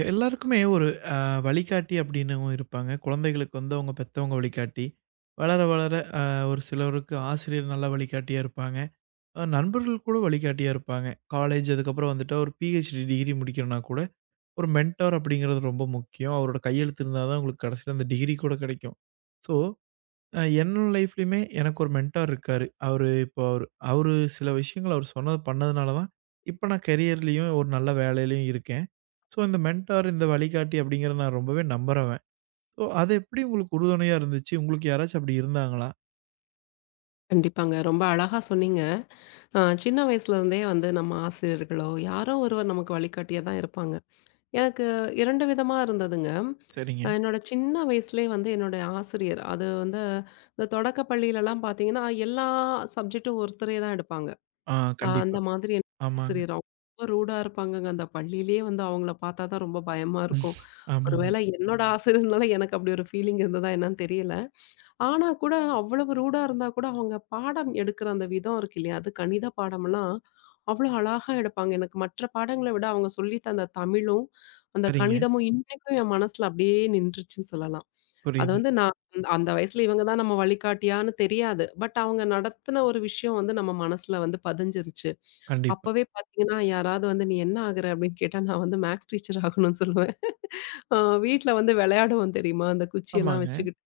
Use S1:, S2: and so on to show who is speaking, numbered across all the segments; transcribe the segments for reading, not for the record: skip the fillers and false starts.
S1: எல்லாருக்குமே ஒரு அ வழிகாட்டி அப்படின்னவங்க இருப்பாங்க. குழந்தைகளுக்கு வந்து அவங்க பெத்தவங்க வழிகாட்டி. வளர வளர ஒரு சிலருக்கு ஆசிரியர் நல்ல வழிகாட்டியா இருப்பாங்க. நண்பர்கள் கூட வழிகாட்டியா இருப்பாங்க. காலேஜ் அதுக்கப்புறம் வந்துட்டா ஒரு பிஹெச்டி டிகிரி முடிக்கிறனா கூட, ஒரு மென்டார் அப்படிங்கிறது ரொம்ப முக்கியம். அவரோட கையெழுத்து இருந்தா தான் உங்களுக்கு கடைசியில அந்த டிகிரி கூட கிடைக்கும். ஸோ, என்னோட லைஃப்லயுமே எனக்கு ஒரு மென்டார் இருக்காரு. அவரு இப்போ அவரு அவரு சில விஷயங்கள் அவர் சொன்னது பண்ணதுனால தான், இப்ப நான் கெரியர்லயும் ஒரு நல்ல வேலையிலயும் இருக்கேன். ஸோ, இந்த மென்டார், இந்த வழிகாட்டி அப்படிங்கிறத நான் ரொம்பவே நம்புறவன். ஸோ, அது எப்படி உங்களுக்கு உறுதுணையா இருந்துச்சு? உங்களுக்கு யாராச்சும் அப்படி இருந்தாங்களா?
S2: கண்டிப்பாங்க. ரொம்ப அழகா சொன்னீங்க. சின்ன வயசுலருந்தே வந்து நம்ம ஆசிரியர்களோ, யாரோ ஒருவர் நமக்கு வழிகாட்டியா தான் இருப்பாங்க. எனக்கு 2 விதமா இருந்ததுங்க.
S1: சரிங்க.
S2: என்னோட சின்ன வயசுலயே வந்து என்னுடைய ஆசிரியர், அது வந்து இந்த தொடக்க பள்ளியிலலாம் பார்த்தீங்கன்னா, எல்லா சப்ஜெக்ட்டும் ஒருத்தரே தான் எடுப்பாங்க.
S1: ஆ. கண்டிப்பா.
S2: அந்த மாதிரி என்
S1: ஆமாங்க.
S2: ஆசிரியர் அவங்க ரொம்ப ரூடா இருப்பாங்கங்க. அந்த பள்ளியிலேயே வந்து அவங்கள பார்த்தா தான் ரொம்ப பயமா இருக்கும்.
S1: ஆமாங்க.
S2: ஒருவேளை என்னோட ஆசிரியர்னால எனக்கு அப்படி ஒரு ஃபீலிங் இருந்ததா என்னன்னு தெரியல. ஆனா கூட அவ்வளவு ரூடா இருந்தா கூட அவங்க பாடம் எடுக்கிற அந்த விதம் இருக்கு இல்லையா, அது கணித பாடமெல்லாம் அவ்வளோ அழகா எடுப்பாங்க. எனக்கு மற்ற பாடங்களை விட அவங்க சொல்லி தந்த தமிழும் அந்த
S1: சரிங்க.
S2: கணிதமும் இன்னைக்கும் என் மனசுல அப்படியே நின்றுச்சுன்னு சொல்லலாம். அது
S1: புரியுது.
S2: வந்து நான் அந்த அந்த வயசுல இவங்க தான் நம்ம வழிகாட்டியான்னு தெரியாது. பட் அவங்க நடத்தின ஒரு விஷயம் வந்து நம்ம மனசுல வந்து பதிஞ்சிருச்சு.
S1: கண்டிப்பா.
S2: அப்பவே பாத்தீங்கன்னா, யாராவது வந்து நீ என்ன ஆகுற அப்படின்னு கேட்டா, நான் வந்து மேக்ஸ் டீச்சர் ஆகணும்னு சொல்லுவேன். வீட்ல வந்து விளையாடுவோம் தெரியுமா, அந்த குச்சியெல்லாம்
S1: ஆமாங்க.
S2: வச்சுக்கிட்டு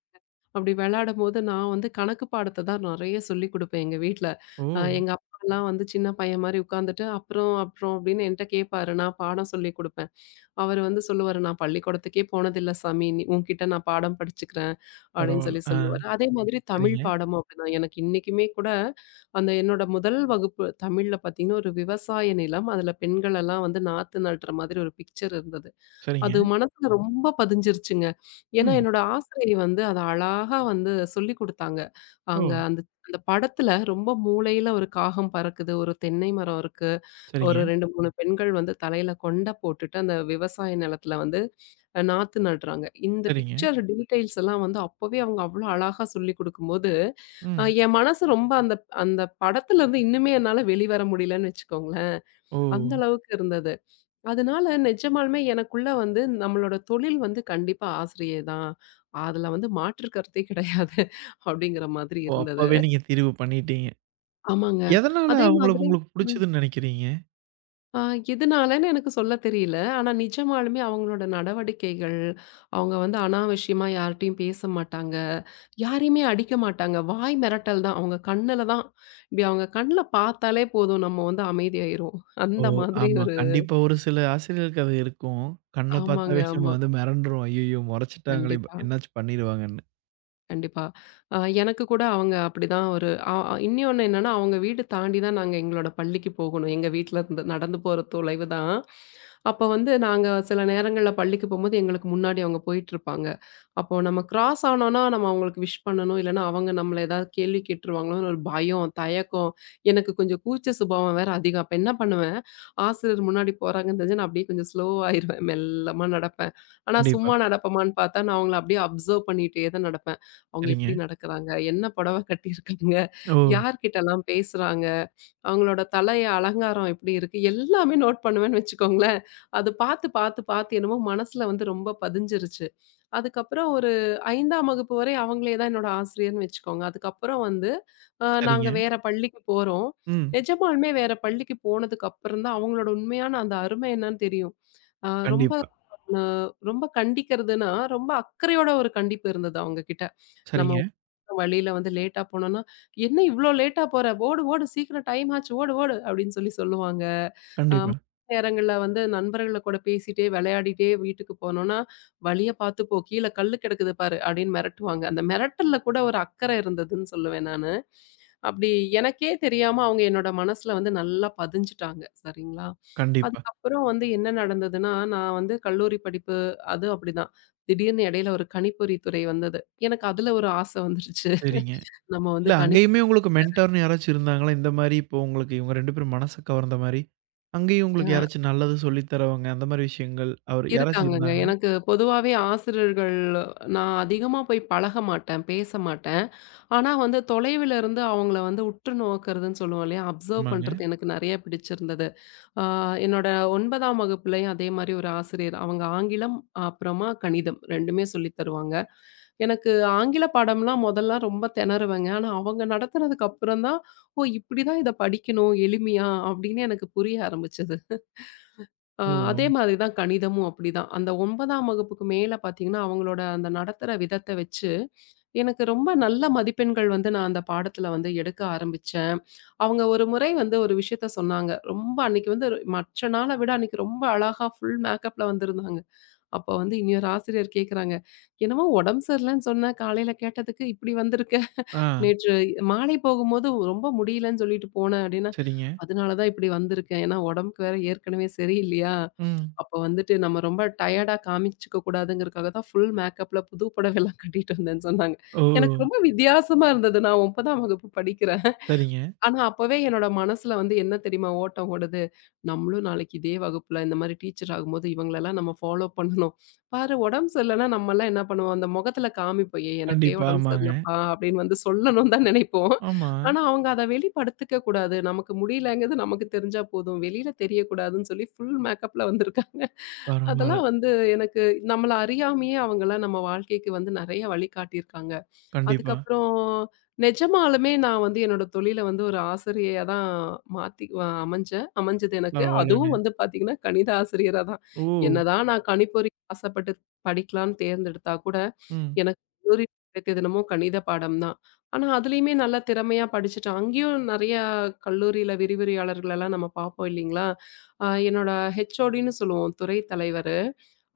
S2: அப்படி விளையாடும்போது நான் வந்து கணக்கு பாடத்த தான் நெறைய சொல்லிக் குடுப்பேன் எங்க வீட்ல.
S1: ஓ!
S2: எங்க அப்பாலாம் வந்து சின்ன பையன் மாரி உட்காந்துட்டு, "அப்புறம், அப்புறம்" அப்படின்னு என்ட்ட கேட்பாரு. நான் பாடம் சொல்லிக் குடுப்பேன். அவரு வந்து சொல்லுவாரு, "நான் பள்ளிக்கூடத்துக்கே போனதில்ல சாமி. நீ உன்கிட்ட நான் பாடம் படிச்சுக்கிறேன்" அப்படின்னு
S1: பரவால்ல.
S2: சொல்லி
S1: ஆ.
S2: சொல்லுவாரு. அதே மாதிரி தமிழ்
S1: சரிங்க.
S2: பாடமும் அப்படிதான். எனக்கு இன்னைக்குமே கூட அந்த என்னோட முதல் வகுப்பு தமிழ்ல பார்த்தீங்கன்னா, ஒரு விவசாய நிலம். அதுல பெண்களெல்லாம் வந்து நாத்து நடுற மாதிரி ஒரு பிக்சர் இருந்தது.
S1: சரிங்க.
S2: அது மனசுல ரொம்ப பதிஞ்சிருச்சுங்க. ஏன்னா
S1: ம்.
S2: என்னோட ஆசிரியை வந்து அத அழகா வந்து சொல்லிக் குடுத்தாங்க.
S1: ஓ!
S2: அங்க அந்த அந்த படத்துல ரொம்ப மூலையில ஒரு காகம் பறக்குது, ஒரு தென்னை மரம் இருக்கு,
S1: சரிங்க.
S2: ஒரு 2, 3 பெண்கள் வந்து தலையில கொண்ட போட்டுட்டு அந்த விவசாய நிலத்துல வந்து நாத்து நடுறாங்க. இந்த
S1: சரிங்க.
S2: பிக்சர் டீட்டெயில்ஸ் எல்லாம் வந்து அப்பவே அவங்க அவ்ளோ அழகா சொல்லிக் குடுக்கும்போது,
S1: ம்.
S2: என் மனசு ரொம்ப அந்த அந்த படத்துல இருந்து இன்னுமே என்னால வெளிவர முடியலன்னு வச்சுக்கோங்களேன்.
S1: ஓ!
S2: அந்த அளவுக்கு இருந்தது. அதனால நிஜமாலுமே எனக்குள்ள வந்து நம்மளோட தொழில் வந்து கண்டிப்பா ஆசிரியை தான். அதுல வந்து மாற்று கருத்தே கிடையாது அப்படிங்கிற மாதிரி
S1: ஓ!
S2: இருந்தது.
S1: அப்பவே நீங்க தீர்வு பண்ணிட்டீங்க.
S2: ஆமாங்க.
S1: எதனால
S2: அதே
S1: அவங்கள
S2: மாதிரி.
S1: உங்களுக்கு
S2: ம்.
S1: புடிச்சதுன்னு நெனைக்கிறீங்க?
S2: அ எதுனாலன்னு எனக்கு சொல்ல தெரியல. ஆனா நிஜமாலுமே அவங்களோட நடவடிக்கைகள், அவங்க வந்து அனாவசியமா யார்ட்டயும் பேச மாட்டாங்க. யாரையுமே அடிக்க மாட்டாங்க. வாய் மிரட்டல் தான். அவங்க கண்ணுல தான் இப்படி அவங்க கண்ல பார்த்தாலே போதும் நம்ம வந்து அமைதியாயிருவோம்.
S1: ஓ!
S2: அந்த மாதிரி
S1: ஆமா.
S2: ஒரு
S1: கண்டிப்பா ஒரு சில ஆசிரியர்களுக்கு அது இருக்கும். கண்ண
S2: ஆமாங்க,
S1: பார்த்தாவே நம்ம
S2: ஆமா.
S1: வந்து மிரண்டுருவோம். ஐய்யய்யோ! மொறச்சிட்டாங்களே!
S2: கண்டிப்பா.
S1: என்னாச்சும் பண்ணிருவாங்கன்னு.
S2: கண்டிப்பா. அ எனக்கு கூட அவங்க அப்படிதான். ஒரு அ அ இன்னொன்னு என்னன்னா, அவங்க வீடு தாண்டி தான் நாங்க எங்களோட பள்ளிக்கு போகணும். எங்க வீட்ல இருந்து நடந்து போற தொலைவு தான். அப்போ வந்து நாங்க சில நேரங்கள்ல பள்ளிக்கு போம்போது எங்களுக்கு முன்னாடி அவங்க போயிட்டுருப்பாங்க. அப்போ நம்ம கிராஸ் ஆனோம்னா நம்ம அவங்களுக்கு விஷ் பண்ணணும். இல்லன்னா அவங்க நம்மள ஏதாவது கேள்வி கேட்டுருவாங்களோன்னு ஒரு பயம், தயக்கம். எனக்கு கொஞ்சம் கூச்ச சுபாவம் வேற அதிகம். அப்ப என்ன பண்ணுவேன், ஆசிரியர் முன்னாடி போறாங்கன்னு தெரிஞ்சா நான் அப்படியே கொஞ்சம் ஸ்லோவாயிருவேன். மெல்லமா நடப்பேன். ஆனா
S1: கண்டிப்பா.
S2: சும்மா நடப்பமான்னு பார்த்தா, நான் அவங்கள அப்படியே அப்சர்வ் பண்ணிட்டே தான் நடப்பேன். அவங்க
S1: சரிங்க.
S2: எப்படி நடக்குறாங்க? என்ன புடவை கட்டியிருக்காங்க?
S1: ஓ!
S2: யார்கிட்டலாம் பேசுறாங்க? அவங்களோட தலைய அலங்காரம் எப்படி இருக்கு? எல்லாமே நோட் பண்ணுவேன்னு வச்சுக்கோங்களேன். அது பார்த்து, பார்த்து, பார்த்து என்னமோ மனசுல வந்து ரொம்ப பதிஞ்சிருச்சு. அதுக்கப்புறம் ஒரு 5ஆம் வகுப்பு வரை அவங்களே தான் என்னோட ஆசிரியர்ன்னு வச்சுக்கோங்க. அதுக்கப்புறம் வந்து நாங்க
S1: சரிங்க.
S2: வேற பள்ளிக்கு போறோம்.
S1: ம்.
S2: நிஜமாலுமே வேற பள்ளிக்கு போனதுக்கு அப்புறம் தான் அவங்களோட உண்மையான அந்த அருமை என்னன்னு தெரியும். அ ரொம்ப
S1: கண்டிப்பா.
S2: அ ரொம்ப கண்டிக்கிறதுன்னா, ரொம்ப அக்கறையோட ஒரு கண்டிப்பு இருந்தது அவங்க கிட்ட. நம்ம
S1: சரிங்க.
S2: வழியில வந்து லேட்டா போனோம்னா "என்ன இவ்ளோ லேட்டா போற? ஓடு, ஓடு சீக்கிரம் டைம் ஆச்சு ஓடு, ஓடு" அப்படின்னு சொல்லி சொல்லுவாங்க.
S1: கண்டிப்பா,
S2: மத்த நேரங்கள்ல வந்து நண்பர்கள கூட பேசிட்டே, விளையாடிட்டே வீட்டுக்கு போனோம்னா, "வழிய பார்த்து போ, கீழ கல்லு கிடக்குது பாரு" அப்படின்னு மிரட்டுவாங்க. அந்த மிரட்டல்ல கூட ஒரு அக்கறை இருந்ததுன்னு சொல்லுவேன் நானு. அப்படி எனக்கே தெரியாம அவங்க என்னோட மனசுல வந்து நல்லா பதிஞ்சுட்டாங்க. சரிங்களா?
S1: கண்டிப்பா.
S2: அதுக்கப்புறம் வந்து என்ன நடந்ததுன்னா, நான் வந்து கல்லூரி படிப்பு அதுவும் அப்படிதான். திடீர்னு இடையில ஒரு கணிப்பொறி துறை வந்தது. எனக்கு அதுல ஒரு ஆசை வந்துருச்சு.
S1: சரிங்க.
S2: நம்ம வந்து
S1: இல்ல
S2: கணிப்
S1: அங்கேயுமே உங்களுக்கு மென்டார்ன்னு யாராச்சும் இருந்தாங்களா? இந்த மாரி இப்போ உங்களுக்கு இவங்க 2 பேரும் மனசு கவர்ந்த மாரி, அங்கேயும் உங்களுக்கு
S2: அ
S1: யாராச்சும் நல்லது சொல்லி தரவங்க, அந்த மாரி விஷயங்கள் அவர் யாராச்சும்
S2: இருக்காங்கங்க.
S1: இருந்தாங்களா?
S2: எனக்கு பொதுவாவே ஆசிரியர்கள் நான் அதிகமா போய் பழக மாட்டேன், பேச மாட்டேன். ஆனா வந்து தொலைவில இருந்து அவங்கள வந்து உற்று நோக்குறதுன்னு சொல்லுவோம் இல்லையா? அப்சர்வ்
S1: ஆமாங்க.
S2: பண்றது எனக்கு நிறைய பிடிச்சிருந்தது. ஆ என்னோட 9ஆம் வகுப்புலயும் அதே மாரி ஒரு ஆசிரியர். அவங்க ஆங்கிலம், அப்புறமா கணிதம் 2மே சொல்லி தருவாங்க. எனக்கு ஆங்கில பாடம்லாம் முதல்ல ரொம்ப திணறுவேங்க. ஆனா அவங்க நடத்துனதுக்கு அப்புறம் தான், ஓ! இப்படி தான் இத படிக்கணும் எளிமையா அப்படின்னு எனக்கு புரிய ஆரம்பிச்சது. அ
S1: ஓ!
S2: அதே மாதிரி தான் கணிதமும் அப்படிதான். அந்த 9ஆம் வகுப்புக்கு மேல பார்த்தீங்கன்னா, அவங்களோட அந்த நடத்துற விதத்த வச்சு, எனக்கு ரொம்ப நல்ல மதிப்பெண்கள் வந்து நான் அந்த பாடத்துல வந்து எடுக்க ஆரம்பிச்சேன். அவங்க ஒரு முறை வந்து ஒரு விஷயத்த சொன்னாங்க. ரொம்ப அன்னைக்கு வந்து மற்ற நாள விட அன்னைக்கு ரொம்ப அழகா ஃபுல் மேக்கப்ல வந்திருந்தாங்க. அப்ப வந்து இன்னொரு ஆசிரியர் கேட்குறாங்க, "என்னமோ உடம்பு சரியில்லன்னு சொன்ன, காலையில கேட்டதுக்கு இப்படி வந்திருக்க.
S1: ஆ.
S2: நேற்று மாலை போகும்போது ரொம்ப முடியலன்னு சொல்லிட்டு போன" அப்படின்னா,
S1: சரிங்க.
S2: "அதனால தான் இப்படி வந்திருக்கேன். ஏன்னா உடம்புக்கு வேற ஏற்கனவே சரியில்லையா?"
S1: ம்.
S2: அப்ப வந்துட்டு நம்ம ரொம்ப டயர்டா காமிச்சுக்க கூடாதுங்கிறதுக்காக தான் ஃபுல் மேக்கப்ல புது புடவைலாம் கட்டிட்டு வந்தேன்னு சொன்னாங்க.
S1: ஓ!
S2: எனக்கு ரொம்ப வித்தியாசமா இருந்தது. நான் 9ஆம் வகுப்பு படிக்கிறேன்.
S1: சரிங்க.
S2: ஆனா அப்பவே என்னோட மனசுல வந்து என்ன தெரியுமா ஓட்டம் ஓடுது? நம்மளும் நாளைக்கு இதே வகுப்புல இந்த மாரி டீச்சர் ஆகும்போது இவங்களலாம் நம்ம ஃபாலோ பண்ணணும். பாரு உடம்பு சரியில்லன்னா நம்மலாம் என்ன பண்ணுவோம்? அந்த முகத்துல காமிப்போம். "ஏய் எனக்கே
S1: கண்டிப்பா.
S2: உடம்பு
S1: ஆமாங்க.
S2: சரியில்லப்பா" அப்படின்னு வந்து சொல்லணும்னு தான் நினைப்போம்.
S1: ஆமா.
S2: ஆனா அவங்க அத வெளிப்படுத்திக்க கூடாது. நமக்கு முடியலங்கிறது நமக்கு தெரிஞ்சா போதும். வெளியில தெரியக்கூடாதுன்னு சொல்லி ஃபுல் மேக்கப்ல வந்திருக்காங்க.
S1: பரவால்ல.
S2: அதெல்லாம் வந்து எனக்கு நம்மள அறியாமயே அவங்கலாம் நம்ம வாழ்க்கைக்கு வந்து நெறைய வழிகாட்டியிருக்காங்க.
S1: கண்டிப்பா.
S2: அதுக்கப்புறம் நிஜமாலுமே நான் வந்து என்னோட தொழில வந்து ஒரு ஆசிரியையா தான் மாத்தி அமைஞ்சேன். அமைஞ்சது எனக்கு.
S1: பரவால்லங்க.
S2: அதுவும் வந்து பார்த்தீங்கன்னா, கணித ஆசிரியரா தான்.
S1: ஓ!
S2: என்னதான் நான் கணிப்பொறி ஆசைப்பட்டு படிக்கலான்னு தேர்ந்தெடுத்தா கூட,
S1: ம்.
S2: எனக்கு கல்லூரி கிடைத்தது என்னமோ கணித பாடம் தான். ஆனா, அதுலயுமே நல்லா திறமையா படிச்சுட்டேன். அங்கேயும் நெறையா கல்லூரியில விரிவுரையாளர்களெல்லாம் நம்ம பார்ப்போம் இல்லைங்களா? என்னோட ஹெச்ஓடின்னு சொல்லுவோம், துறை தலைவர்.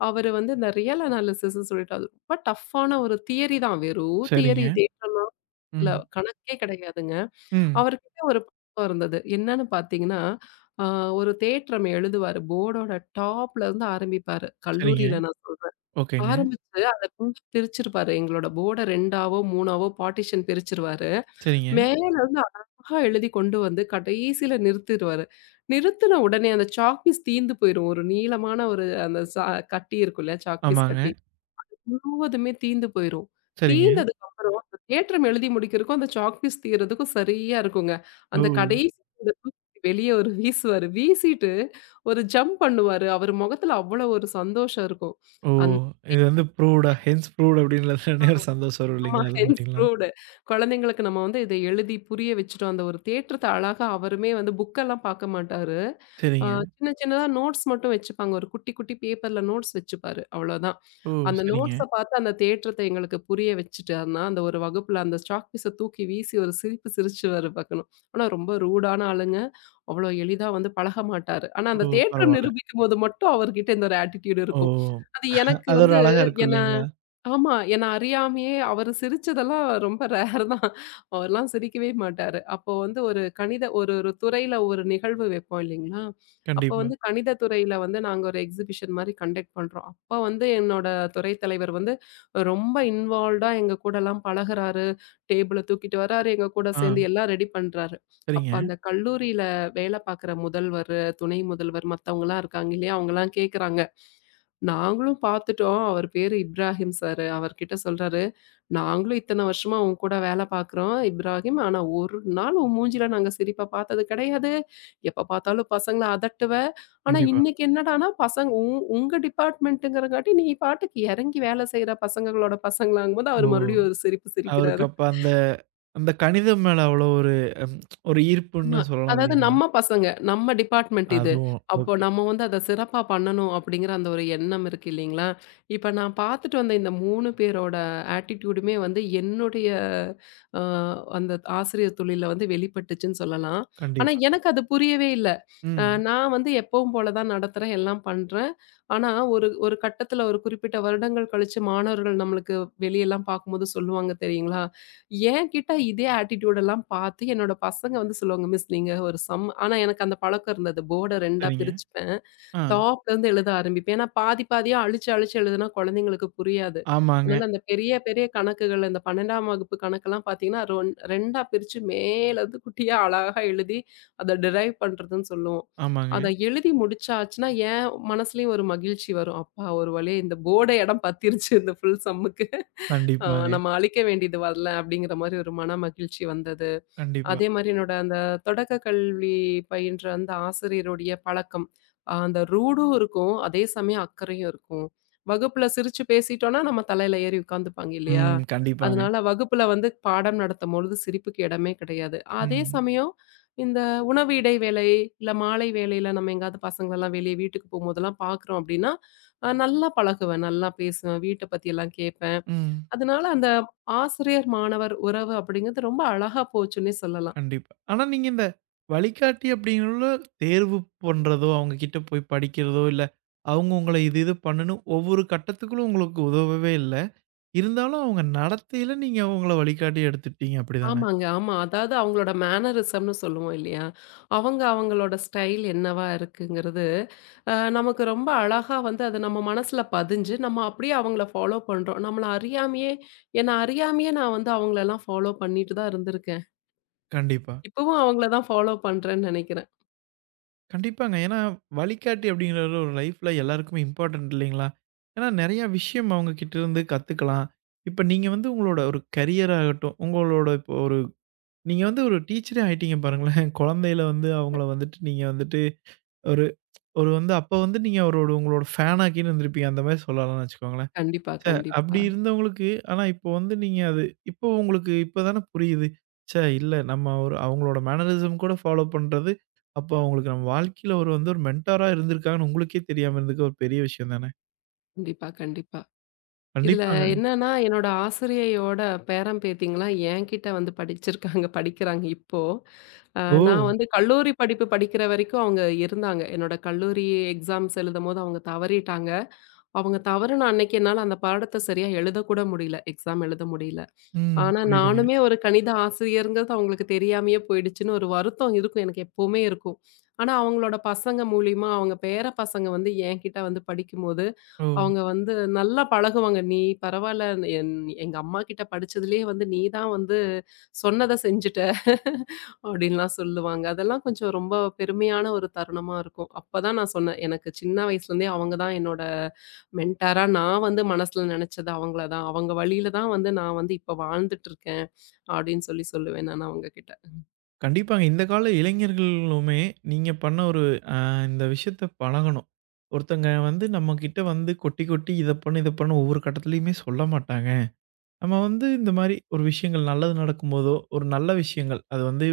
S2: அவரு வந்து இந்த ரியல் அனாலிசிஸ்ன்னு சொல்லிட்டு அது ரொம்ப டஃப்பான ஒரு தியரி தான். வெறும் தியரி
S1: சரிங்க.
S2: தேற்றம்லாம்
S1: ம்.
S2: கணக்கே கிடையாதுங்க.
S1: ம்.
S2: அவர்கிட்ட ஒரு பழக்கம் இருந்தது. என்னன்னு பார்த்தீங்கன்னா, அ ஒரு தேற்றம் எழுதுவாரு. போர்டோட டாப்லருந்து ஆரம்பிப்பாரு.
S1: சரிங்க.
S2: கல்லூரியில நான் சொல்றேன்.
S1: ஓகேங்க.
S2: ஆரம்பிச்சு அத கொஞ்சம் பிரிச்சிருப்பாரு. எங்களோட போர்ட 2ஆவோ, 3ஆவோ பார்ட்டிஷன் பிரிச்சிருவாரு.
S1: சரிங்க.
S2: மேலருந்து அழகா எழுதி கொண்டு வந்து கடைசியில நிறுத்திருவாரு. நிறுத்துன உடனே அந்த சாக்பீஸ் தீந்து போயிரும். ஒரு நீளமான ஒரு அந்த கட்டி இருக்கும் இல்லையா? சாக்பீஸ்
S1: ஆமாங்க.
S2: கட்டி. முழுவதுமே தீந்து போயிரும்.
S1: சரிங்க.
S2: தீந்ததுக்கு அப்புறம் அந்த தேற்றம் எழுதி முடிக்கிறதுக்கும், அந்த சாக் பீஸ் தீர்றதுக்கும் சரியா இருக்குங்க.
S1: ஓ!
S2: அந்த கடைசி அந்த தூக்கி வெளிய ஒரு வீசுவாரு. வீசிட்டு ஒரு ஜம்ப் பண்ணுவாரு. அவர் முகத்துல அவ்வளோ ஒரு சந்தோஷம் இருக்கும்.
S1: ஓ! இது வந்து ப்ரூவ்டா ஹென்ஸ் ப்ரூவ்ட் அப்படின்றதுலனே ஒரு சந்தோஷம் வரும்
S2: ஆமா.
S1: இல்லைங்களா? அது
S2: ஹென்ஸ்
S1: மாரிங்களா?
S2: ப்ரூவ்டு. குழந்தைங்களுக்கு நம்ம வந்து இத எழுதி புரிய வச்சுட்டோம். அந்த ஒரு தேற்றத்த அழகா அவருமே வந்து புக்கெல்லாம் பாக்க மாட்டாரு. அ
S1: சரிங்க.
S2: சின்ன சின்னதா நோட்ஸ் மட்டும் வச்சுப்பாங்க. ஒரு குட்டி குட்டி பேப்பர்ல நோட்ஸ் வச்சுப்பாரு. அவ்வளோதான்.
S1: ஓ!
S2: அந்த
S1: சரிங்க.
S2: நோட்ஸ பாத்து அந்த தேற்றத்த எங்களுக்கு புரிய வச்சுட்டாருன்னா, அந்த ஒரு வகுப்புல அந்த சாக் பீஸ தூக்கி வீசி ஒரு சிரிப்பு சிரிச்சுவாரு பாக்கணும். ஆனா ரொம்ப ரூடான ஆளுங்க. அவ்வளோ எளிதா வந்து பழக மாட்டாரு. ஆனா
S1: ஓ!
S2: அந்த தேற்றம்
S1: பரவால்ல.
S2: நிரூபிக்கும்போது மட்டும் அவர்கிட்ட இந்த ஒரு ஆட்டிட்யூட்
S1: ஓ!
S2: இருக்கும். அது எனக்கு
S1: அது ஒரு
S2: வந்து
S1: அழகா இருக்கும்
S2: என்ன
S1: இல்லைங்களா?
S2: ஆமா. என்ன அறியாமயே அவரு சிரிச்சதெல்லாம் ரொம்ப ரேர் தான். அவர்லாம் சிரிக்கவே மாட்டாரு. அப்போ வந்து ஒரு கணித ஒரு ஒரு துறையில ஒரு நிகழ்வு வைப்போம் இல்லைங்களா? அப்போ
S1: கண்டிப்பா.
S2: வந்து கணித துறையில வந்து நாங்க ஒரு எக்ஸிபிஷன் மாரி கண்டக்ட் பண்றோம். அப்ப வந்து என்னோட துறை தலைவர் வந்து ரொம்ப இன்வால்வ்டா எங்க கூடலாம் பழகுறாரு. டேபிள தூக்கிட்டு வராரு, எங்க கூட
S1: ஆ.
S2: சேர்ந்து எல்லாம் ரெடி பண்றாரு. அப்ப
S1: சரிங்க.
S2: அந்த கல்லூரியில வேலை பார்க்குற முதல்வர், துணை முதல்வர் மத்தவங்கலாம் இருக்காங்க இல்லையா? அவங்கலாம் கேட்குறாங்க. நாங்களும் பார்த்துட்டோம். அவரு பேரு இப்ராஹிம் சாரு. அவர்கிட்ட சொல்றாரு, "நாங்களும் இத்தன வருஷமா உன் கூட வேல பார்க்குறோம் இப்ராஹிம். ஆனா ஒரு நாள் உன் மூஞ்சில நாங்க சிரிப்ப பார்த்தது கிடையாது. எப்ப பார்த்தாலும் பசங்கள அதட்டுவ. ஆனா
S1: கண்டிப்பா.
S2: இன்னைக்கு என்னடான்னா, பசங்க உங்க டிபார்ட்மெண்ட்டுங்கிறங்காட்டி, நீ பாட்டுக்கு இறங்கி வேல செய்ற பசங்களோட பசங்களாங்கும்போது" அவரு
S1: ஓ!
S2: மறுபடியும் ஒரு சிரிப்பு
S1: அவருக்கு
S2: சிரிக்கிறாரு.
S1: அப்ப அந்த அந்த கணிதம் மேல அவ்வளோ ஒரு ஒரு
S2: ஆமா.
S1: ஈர்ப்புன்னு சொல்லலாம்
S2: அதாவது
S1: இல்லைங்களா?
S2: நம்ம பசங்க, நம்ம டிபார்ட்மெண்ட் இது.
S1: அதுவும்
S2: அப்போ
S1: ஓகே.
S2: நம்ம வந்து அத சிறப்பா பண்ணணும் அப்படிங்கிற அந்த ஒரு எண்ணம் இருக்கு இல்லைங்களா? இப்ப நான் பார்த்துட்டு வந்த இந்த 3 பேரோட ஆட்டிட்யூடுமே வந்து என்னுடைய அ அந்த ஆசிரியர் தொழில்ல வந்து வெளிப்பட்டுச்சுன்னு சொல்லலாம். ஆனா
S1: கண்டிப்பா.
S2: எனக்கு அது புரியவே இல்ல.
S1: ம்.
S2: நான் வந்து எப்பவும் போல தான் நடத்துறேன், எல்லாம் பண்றேன். ஆனா ஒரு ஒரு கட்டத்துல ஒரு குறிப்பிட்ட வருடங்கள் கழிச்சு மாணவர்கள் நம்மளுக்கு வெளியலாம் பார்க்கும்போது சொல்லுவாங்க தெரியுங்களா? என்கிட்ட இதே ஆட்டிட்யூட் எல்லாம் பார்த்து என்னோட பசங்க வந்து சொல்லுவாங்க, "மிஸ் நீங்க ஒரு சம்". ஆனா எனக்கு அந்த பழக்கம் இருந்தது. போர்ட 2ஆ
S1: சரிங்க.
S2: பிரிச்சுப்பேன்.
S1: ஆ.
S2: டாப்லருந்து எழுத ஆரம்பிப்பேன். ஏன்னா பாதி பாதியா அழிச்சு, அழிச்சு எழுதுனா குழந்தைங்களுக்கு புரியாது.
S1: ஆமாங்க,
S2: அதனால அந்த பெரிய, பெரிய கணக்குகள் இந்த 12ஆம் வகுப்பு கணக்கெல்லாம் பார்த்தீங்கன்னா, ரொன் 2ஆ பிரிச்சு மேலருந்து குட்டியா அழகா எழுதி அத டிரைவ் பண்றதுன்னு சொல்லுவோம்.
S1: ஆமாங்க.
S2: அத எழுதி முடிச்சாச்சுன்னா, என் மனசுலயும் ஒரு மகிழ்ச்சி வரும். அப்பா ஒரு வழியா இந்த போர்ட இடம் பத்திருச்சு இந்த ஃபுல் சம்முக்கு. அ
S1: கண்டிப்பாங்க,
S2: நம்ம அழிக்க வேண்டியது வரல அப்படிங்கிற மாரி ஒரு மன மகிழ்ச்சி வந்தது.
S1: கண்டிப்பா.
S2: அதே மாரி என்னோட அந்த தொடக்க கல்வி பயின்ற அந்த ஆசிரியருடைய பழக்கம். அந்த ரூடும் இருக்கும். அதே சமயம் அக்கறையும் இருக்கும். வகுப்புல சிரிச்சு பேசிட்டோம்னா, நம்ம தலையில ஏறி உட்காந்துப்பாங்க இல்லையா?
S1: ம். கண்டிப்பாங்க.
S2: அதனால வகுப்புல வந்து பாடம் நடத்தும்பொழுது சிரிப்புக்கு இடமே கிடையாது. அதே
S1: ம்,
S2: சமயம் இந்த உணவு இடைவேளை, இல்ல மாலை வேளையில நம்ம எங்கேயாவது பசங்களலாம் வெளிய வீட்டுக்கு போம்போதெல்லாம் பார்க்குறோம் அப்டின்னா, நல்லா பழகுவேன், நல்லா பேசுவேன், வீட்ட பத்தியெல்லாம் கேட்பேன்.
S1: ம்.
S2: அதனால அந்த ஆசிரியர் மாணவர் உறவு அப்படிங்கிறது ரொம்ப அழகா போச்சுன்னே சொல்லலாம்.
S1: கண்டிப்பா. ஆனா நீங்க இந்த வழிகாட்டி அப்படிங்கிறவங்கள தேர்வு பண்றதோ, அவங்க கிட்ட போய் படிக்கிறதோ, இல்ல அவங்க உங்கள இது இது பண்ணுன்னு ஒவ்வொரு கட்டத்துக்குள்ள உங்களுக்கு உதவவே இல்ல. இருந்தாலும் அவங்க நடத்தையில நீங்க அவங்கள வழிகாட்டி எடுத்துட்டீங்க அப்படிதானே?
S2: ஆமாங்க. ஆமா. அதாவது அவங்களோட மேனரிசம்ன்னு சொல்லுவோம் இல்லையா? அவங்க அவங்களோட ஸ்டைல் என்னவா இருக்குங்கிறது, நமக்கு ரொம்ப அழகா வந்து அது நம்ம மனசுல பதிஞ்சு, நம்ம அப்படியே அவங்கள ஃபாலோ பண்றோம். நம்மள அறியாமயே என்ன அறியாமயே நான் வந்து அவங்களலாம் ஃபாலோ பண்ணிட்டு தான் இருந்திருக்கேன்.
S1: கண்டிப்பா.
S2: இப்பவும் அவங்கள தான் ஃபாலோ பண்றேன்னு நெனைக்கிறேன்.
S1: கண்டிப்பாங்க. ஏன்னா, வழிகாட்டி அப்படிங்கிறவர் ஒரு லைஃப்ல எல்லாருக்குமே இம்பார்ட்டன்ட் இல்லைங்களா? ஏன்னா நெறைய விஷயம் அவங்க கிட்டேருந்து கத்துக்கலாம். இப்ப நீங்க வந்து உங்களோட ஒரு கரியர் ஆகட்டும், உங்களோட இப்போ ஒரு நீங்க வந்து ஒரு டீச்சரே ஆயிட்டீங்க பாருங்களேன். குழந்தையில வந்து அவங்கள வந்துட்டு நீங்க வந்துட்டு ஒரு ஒரு வந்து அப்ப வந்து நீங்க அவரோட உங்களோட ஃபேனாக்கின்னு இருந்திருப்பீங்க. அந்த மாரி சொல்லலாம்னு வச்சுக்கோங்களேன்.
S2: கண்டிப்பா,
S1: ச்சே!
S2: கண்டிப்பா,
S1: அப்படி இருந்தவங்களுக்கு ஆனா இப்போ வந்து நீங்க அது இப்போ உங்களுக்கு இப்ப தானே புரியுது. ச்சே! இல்ல நம்ம ஒரு அவங்களோட மேனரிசம் கூட ஃபாலோ பண்றது, அப்போ அவங்களுக்கு நம்ம வாழ்க்கையில ஒரு வந்து ஒரு மென்டாரா இருந்திருக்காங்கன்னு உங்களுக்கே தெரியாம இருந்திருக்க ஒரு பெரிய விஷயம் தானே!
S2: கண்டிப்பா, கண்டிப்பா. இதுல
S1: கண்டிப்பாங்க.
S2: என்னன்னா, என்னோட ஆசிரியையோட பேரன், பேத்திங்கலாம் என்கிட்ட வந்து படிச்சிருக்காங்க, படிக்கிறாங்க இப்போ. அ
S1: ஓ!
S2: நான் வந்து கல்லூரி படிப்பு படிக்கிற வரைக்கும் அவங்க இருந்தாங்க. என்னோட கல்லூரி எக்ஸாம்ஸ் எழுதும்போது அவங்க தவறிட்டாங்க. அவங்க தவறுன அன்னைக்கு என்னால அந்த பாடத்த சரியா எழுதக்கூட முடியல. எக்ஸாம் எழுத முடியல.
S1: ம்.
S2: ஆனா,
S1: புரியுதுங்க.
S2: நானுமே ஒரு கணித ஆசிரியர்ங்கிறது அவங்களுக்கு தெரியாமயே போயிடுச்சுன்னு ஒரு வருத்தம் இருக்கும். எனக்கு எப்பவுமே இருக்கும். ஆனா, அவங்களோட பசங்க மூலியமா அவங்க பேர பசங்க வந்து என்கிட்ட வந்து படிக்கும்போது,
S1: ஓ!
S2: அவங்க வந்து நல்லா பழகுவாங்க. "நீ பரவால்ல என் எங்க அம்மாகிட்ட படிச்சதுலயே வந்து நீ தான் வந்து சொன்னத செஞ்சுட்ட" அப்படின்லாம் சொல்லுவாங்க. அதெல்லாம் கொஞ்சம் ரொம்ப பெருமையான ஒரு தருணமா இருக்கும். அப்பதான் நான் சொன்னேன், எனக்கு சின்ன வயசுலேருந்தே அவங்க தான் என்னோட மென்டாரா நான் வந்து மனசுல நெனச்சது அவங்கள தான். அவங்க வழியில தான் வந்து நான் வந்து இப்ப வாழ்ந்துட்டுருக்கேன், அப்படின்னு சொல்லி சொல்லுவேன் நான் அவங்க கிட்ட.
S1: கண்டிப்பாங்க. இந்த கால இளைஞர்களுமே நீங்க பண்ண ஒரு அ இந்த விஷயத்த பழகணும். ஒருத்தங்க வந்து நம்மகிட்ட வந்து கொட்டி கொட்டி இத பண்ணு, இத பண்ணு ஒவ்வொரு கட்டத்துலயுமே சொல்ல மாட்டாங்க. நம்ம வந்து இந்த மாரி ஒரு விஷயங்கள் நல்லது நடக்கும்போதோ, ஒரு நல்ல விஷயங்கள் அது வந்து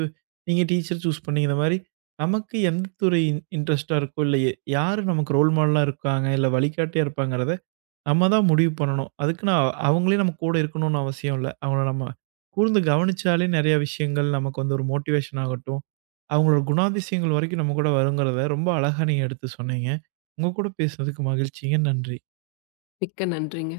S1: நீங்க டீச்சர் சூஸ் பண்ணீங்க. இந்த மாரி நமக்கு எந்த துறை இன்ட்ரெஸ்ட்டா இருக்கோ, இல்ல யாரு நமக்கு ரோல் மாடலா இருக்காங்க, இல்ல வழிகாட்டியா இருப்பாங்கிறத நம்ம தான் முடிவு பண்ணணும். அதுக்குன்னு அவங்களே நம்ம கூட இருக்கணும்னு அவசியம் இல்ல. அவங்கள நம்ம கூர்ந்து கவனிச்சாலே நெறைய விஷயங்கள் நமக்கு வந்து ஒரு மோட்டிவேஷன் ஆகட்டும், அவங்களோட குணாதிசயங்கள் வரைக்கும் நம்ம கூட வருங்கிறத ரொம்ப அழகா நீங்க எடுத்து சொன்னீங்க. உங்க கூட பேசுனதுக்கு மகிழ்ச்சிங்க. நன்றி.
S2: மிக்க நன்றிங்க.